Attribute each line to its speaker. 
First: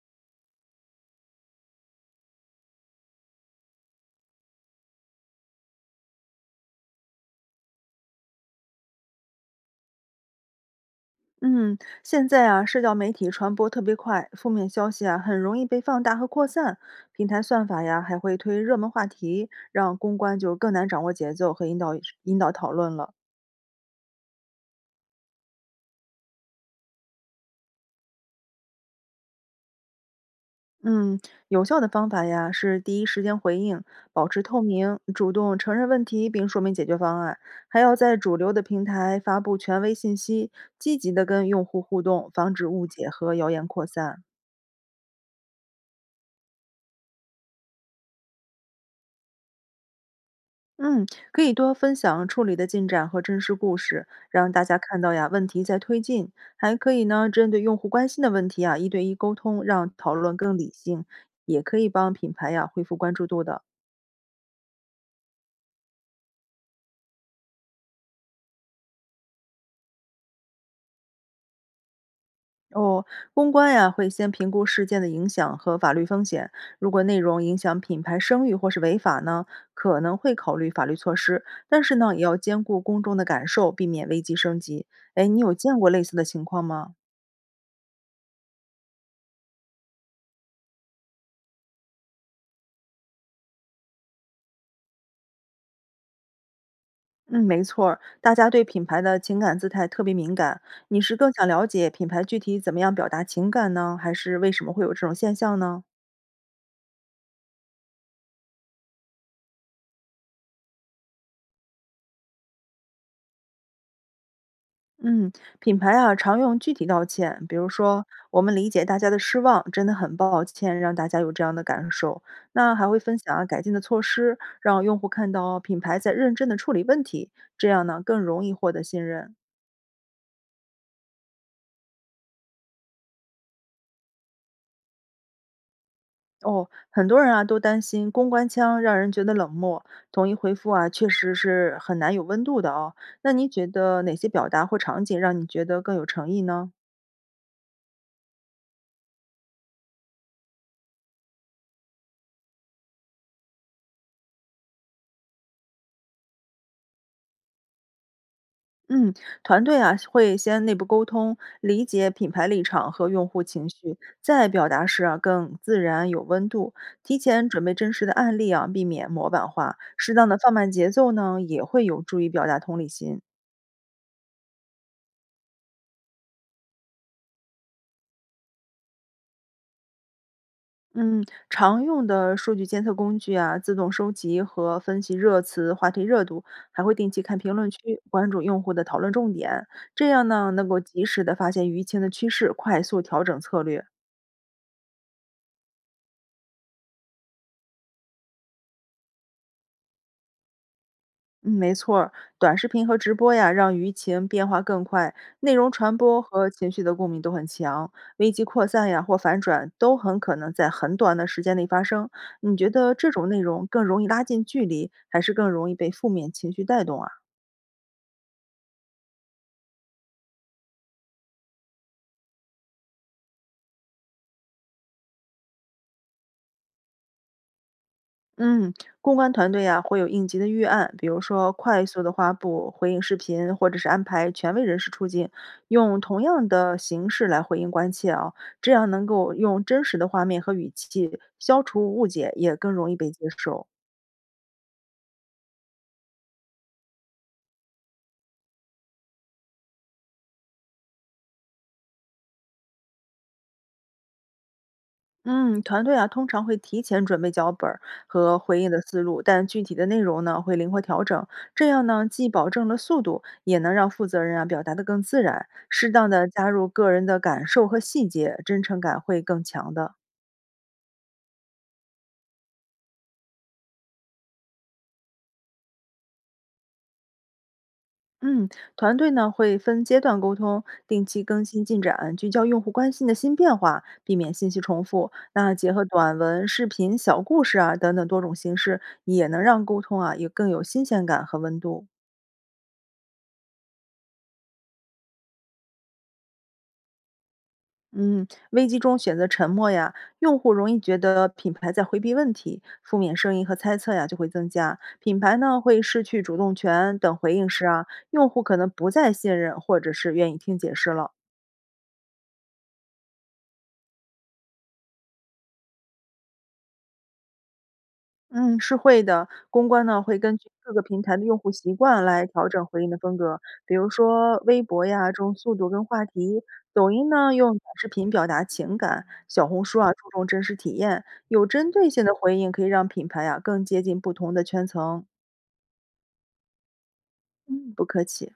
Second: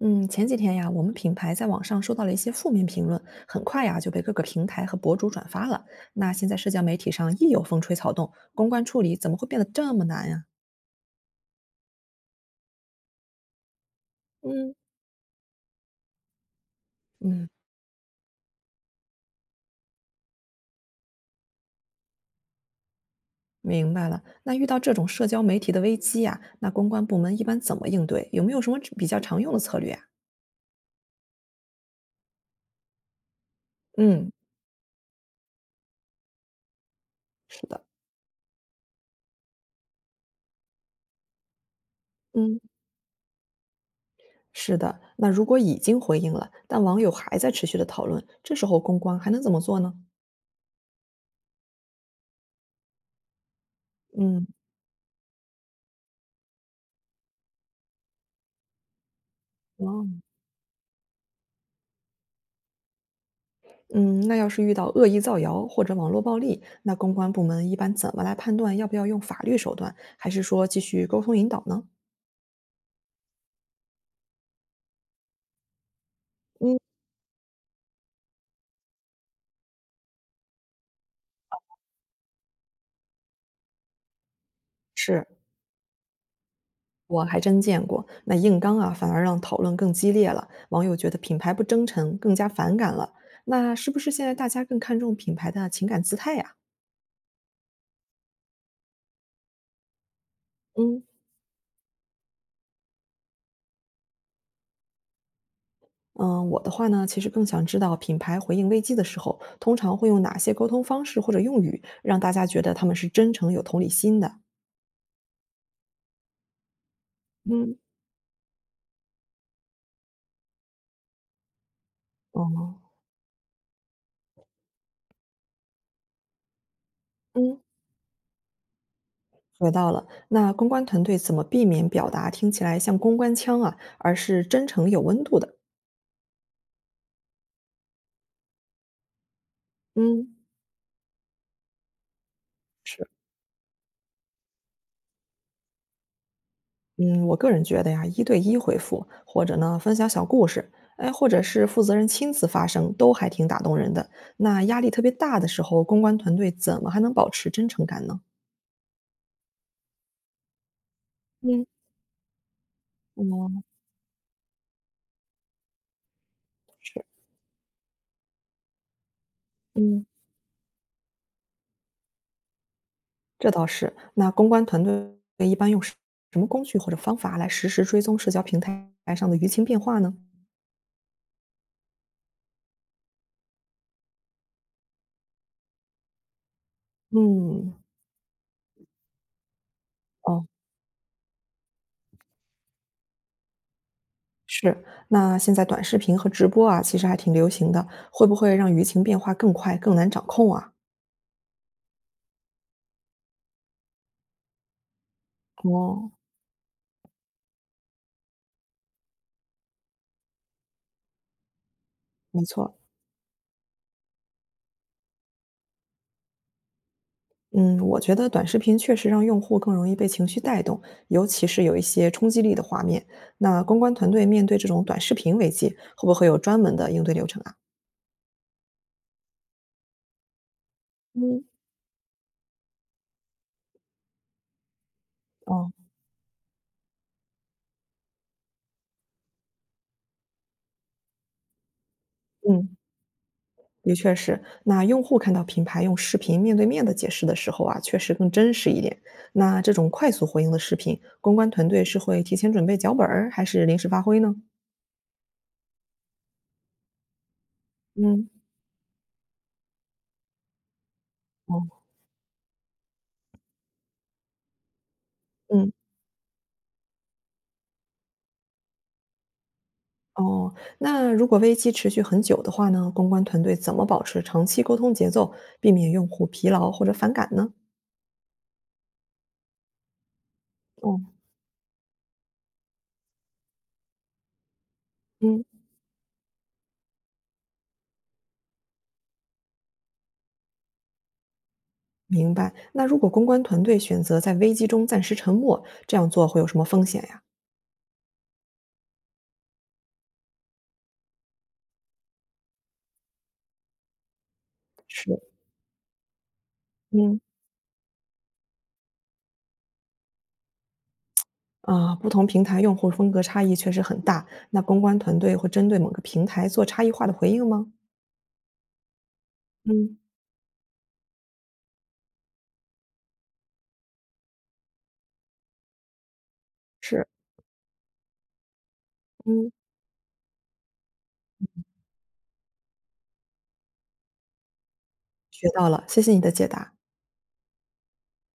Speaker 1: 嗯，前几天呀，我们品牌在网上收到了一些负面评论，很快呀就被各个平台和博主转发了。那现在社交媒体上一有风吹草动，公关处理怎么会变得这么难呀？
Speaker 2: 嗯，现在啊，社交媒体传播特别快，负面
Speaker 1: 嗯。
Speaker 2: 消息啊很容易被放大和扩散。平台
Speaker 1: 嗯。
Speaker 2: 算法呀还会推热门话题，让公关就更难掌握节奏和引导讨论了。
Speaker 1: 明白了。那遇到这种社交媒体的危机呀，那公关部门一般怎么应对？有没有什么比较常用的策略呀？
Speaker 2: 嗯，有效的方法呀是第一时间回应，保
Speaker 1: 嗯。
Speaker 2: 持透明，主动承认问题并说明解决方案，
Speaker 1: 是
Speaker 2: 还
Speaker 1: 的。
Speaker 2: 要在主流的平台发布权威信息，积极的跟用户互动，防
Speaker 1: 嗯。
Speaker 2: 止误解和谣言扩散。
Speaker 1: 是的。那如果已经回应了，但网友还在持续的讨论，这时候公关还能怎么做呢？
Speaker 2: 嗯，可以多分享处理的进展和真实故事，
Speaker 1: 嗯。
Speaker 2: 让大家看到呀问题在推进。还可以呢，针对用户关心的问题啊，一对一沟通，让讨
Speaker 1: 哦。
Speaker 2: 论更理性，也可以帮品牌呀恢复关注度的。
Speaker 1: 嗯，那要是遇到恶意造谣或者网络暴力，那公关部门一般怎么来判断要不要用法律手段，还是说继续沟通引导呢？
Speaker 2: 哦，公关呀会先评估事件的影响和法律风险，
Speaker 1: 嗯。
Speaker 2: 如果内容影响品牌声誉或是违法呢，可能会考虑法律措施。但是呢，也要兼顾公众的感受，避免危机升级。哎，
Speaker 1: 是。
Speaker 2: 你有见过类似的情况吗？
Speaker 1: 我还真见过，那硬刚啊，反而让讨论更激烈了，网友觉得品牌不真诚，更加反感了。那是不是现在大家更看重品牌的情感姿态呀？
Speaker 2: 嗯，没错儿，大家对品牌的情感姿态特别敏感。你
Speaker 1: 嗯。
Speaker 2: 是更想了解品牌具体怎么样表达情感呢，还是为什么会有这种现象呢？
Speaker 1: 我的话呢，其实更想知道品牌回应危机的时候，通常会用哪些沟通方式或者用语，让大家觉得他们是真诚、有同理心的。
Speaker 2: 嗯，品牌啊，常用具体道歉，比如
Speaker 1: 嗯。
Speaker 2: 说我们理解大家的失望，真的很抱歉让大家有这样的感受。那
Speaker 1: 哦。
Speaker 2: 还会分享啊改进的措施，让用户看到品牌在认真的处理问题，
Speaker 1: 嗯。
Speaker 2: 这样呢更容易获得信任。
Speaker 1: 学到了。那公关团队怎么避免表达听起来像公关腔啊，而是真诚有温度的？
Speaker 2: 哦，很多人啊都担心公关腔让人觉得冷漠，统一
Speaker 1: 嗯。
Speaker 2: 回复啊确实是很难有温度的哦。
Speaker 1: 是。
Speaker 2: 那你觉得哪些表达或场景让你觉得更有诚意呢？
Speaker 1: 嗯，我个人觉得呀，一对一回复，或者呢分享小故事，哎，或者是负责人亲自发声，都还挺打动人的。那压力特别大的时候，公关团队怎么还能保持真诚感呢？
Speaker 2: 嗯，团队啊会先内部沟通，
Speaker 1: 嗯。
Speaker 2: 理解品牌立场和用户
Speaker 1: 嗯。
Speaker 2: 情绪，在表达时啊更自然有温度。
Speaker 1: 是。
Speaker 2: 提前准备真实的案例啊，避免模板化，
Speaker 1: 嗯。
Speaker 2: 适当的放慢节奏呢，也会有助于表达同理心。
Speaker 1: 这倒是。那公关团队一般用什么工具或者方法来实时追踪社交平台上的舆情变化呢？
Speaker 2: 嗯，常用的数据监测工具啊，自动收集和分析热词、话题热度，还会定期看评论
Speaker 1: 嗯。
Speaker 2: 区，关注用户的讨论重点。这样
Speaker 1: 哦。
Speaker 2: 呢，能够及时的发现舆情的趋势，快速调整策略。
Speaker 1: 是，那现在短视频和直播啊，其实还挺流行的，会不会让舆情变化更快、更难掌控啊？
Speaker 2: 嗯，没错儿，短视频和直播呀，让舆情变化更快，内容传
Speaker 1: 哦。
Speaker 2: 播和情绪的共鸣都很强，危机扩散呀或反转都很可能在很短的时间内发生。
Speaker 1: 没
Speaker 2: 你觉
Speaker 1: 错。
Speaker 2: 得这种内容更容易拉近距离，还是更容易被负面情绪带动啊？
Speaker 1: 嗯，我觉得短视频确实让用户更容易被情绪带动，尤其是有一些冲击力的画面。那公关团队面对这种短视频危机，会不会有专门的应对流程啊？
Speaker 2: 嗯，公关团队啊会有应急的预案，比如
Speaker 1: 嗯。
Speaker 2: 说快速的发布回应视频，或者是安排权威人士出镜，
Speaker 1: 哦。
Speaker 2: 用同样的形式来回应关切啊，这样能够用真实的画面和语气消除误解，也更
Speaker 1: 嗯。
Speaker 2: 容易被接受。
Speaker 1: 的确是，那用户看到品牌用视频面对面的解释的时候啊，确实更真实一点。那这种快速回应的视频，公关团队是会提前准备脚本儿，还是临时发挥呢？
Speaker 2: 嗯，团队啊，通常会提前准备脚本儿
Speaker 1: 嗯。
Speaker 2: 和回应的思路，但具体的内容呢，会灵活调整。这
Speaker 1: 哦。
Speaker 2: 样呢，既保证了速度，也能让负责人啊表达的更自然。
Speaker 1: 嗯。
Speaker 2: 适当的加入个人的感受和细节，真诚感会更强的。
Speaker 1: 哦。那如果危机持续很久的话呢，公关团队怎么保持长期沟通节奏，避免用户疲劳或者反感呢？
Speaker 2: 嗯，团队呢会分阶段沟通，定
Speaker 1: 哦。
Speaker 2: 期更新进展，聚焦用户关心的新变化，避免信息重复。
Speaker 1: 嗯。
Speaker 2: 那结合短文、视频、小故事啊等等多种形式，也能让沟通啊也更有新鲜感和温度。
Speaker 1: 明白。那如果公关团队选择在危机中暂时沉默，这样做会有什么风险呀？
Speaker 2: 嗯，危机中选择沉默呀，用户容易觉得品牌在回避问题，负面声音和猜测呀就会增加，品
Speaker 1: 是。
Speaker 2: 牌呢会失去主动权。等
Speaker 1: 嗯。
Speaker 2: 回应时啊，用户可能不再信任或者是愿意听解释了。
Speaker 1: 啊，不同平台用户风格差异确实很大，那公关团队会针对某个平台做差异化的回应吗？
Speaker 2: 嗯，是会的。公关
Speaker 1: 嗯。
Speaker 2: 呢会根据各个平台的用户习惯来调整回应的风格，比如说微博呀，重速度跟话题；抖
Speaker 1: 是。
Speaker 2: 音呢用短视频表达情感；小
Speaker 1: 嗯。
Speaker 2: 红书啊注重真实体验。有针对性的回应可以让品牌啊更接近不同的圈层。
Speaker 1: 学到了，谢谢你的解答。
Speaker 2: 嗯，不客气。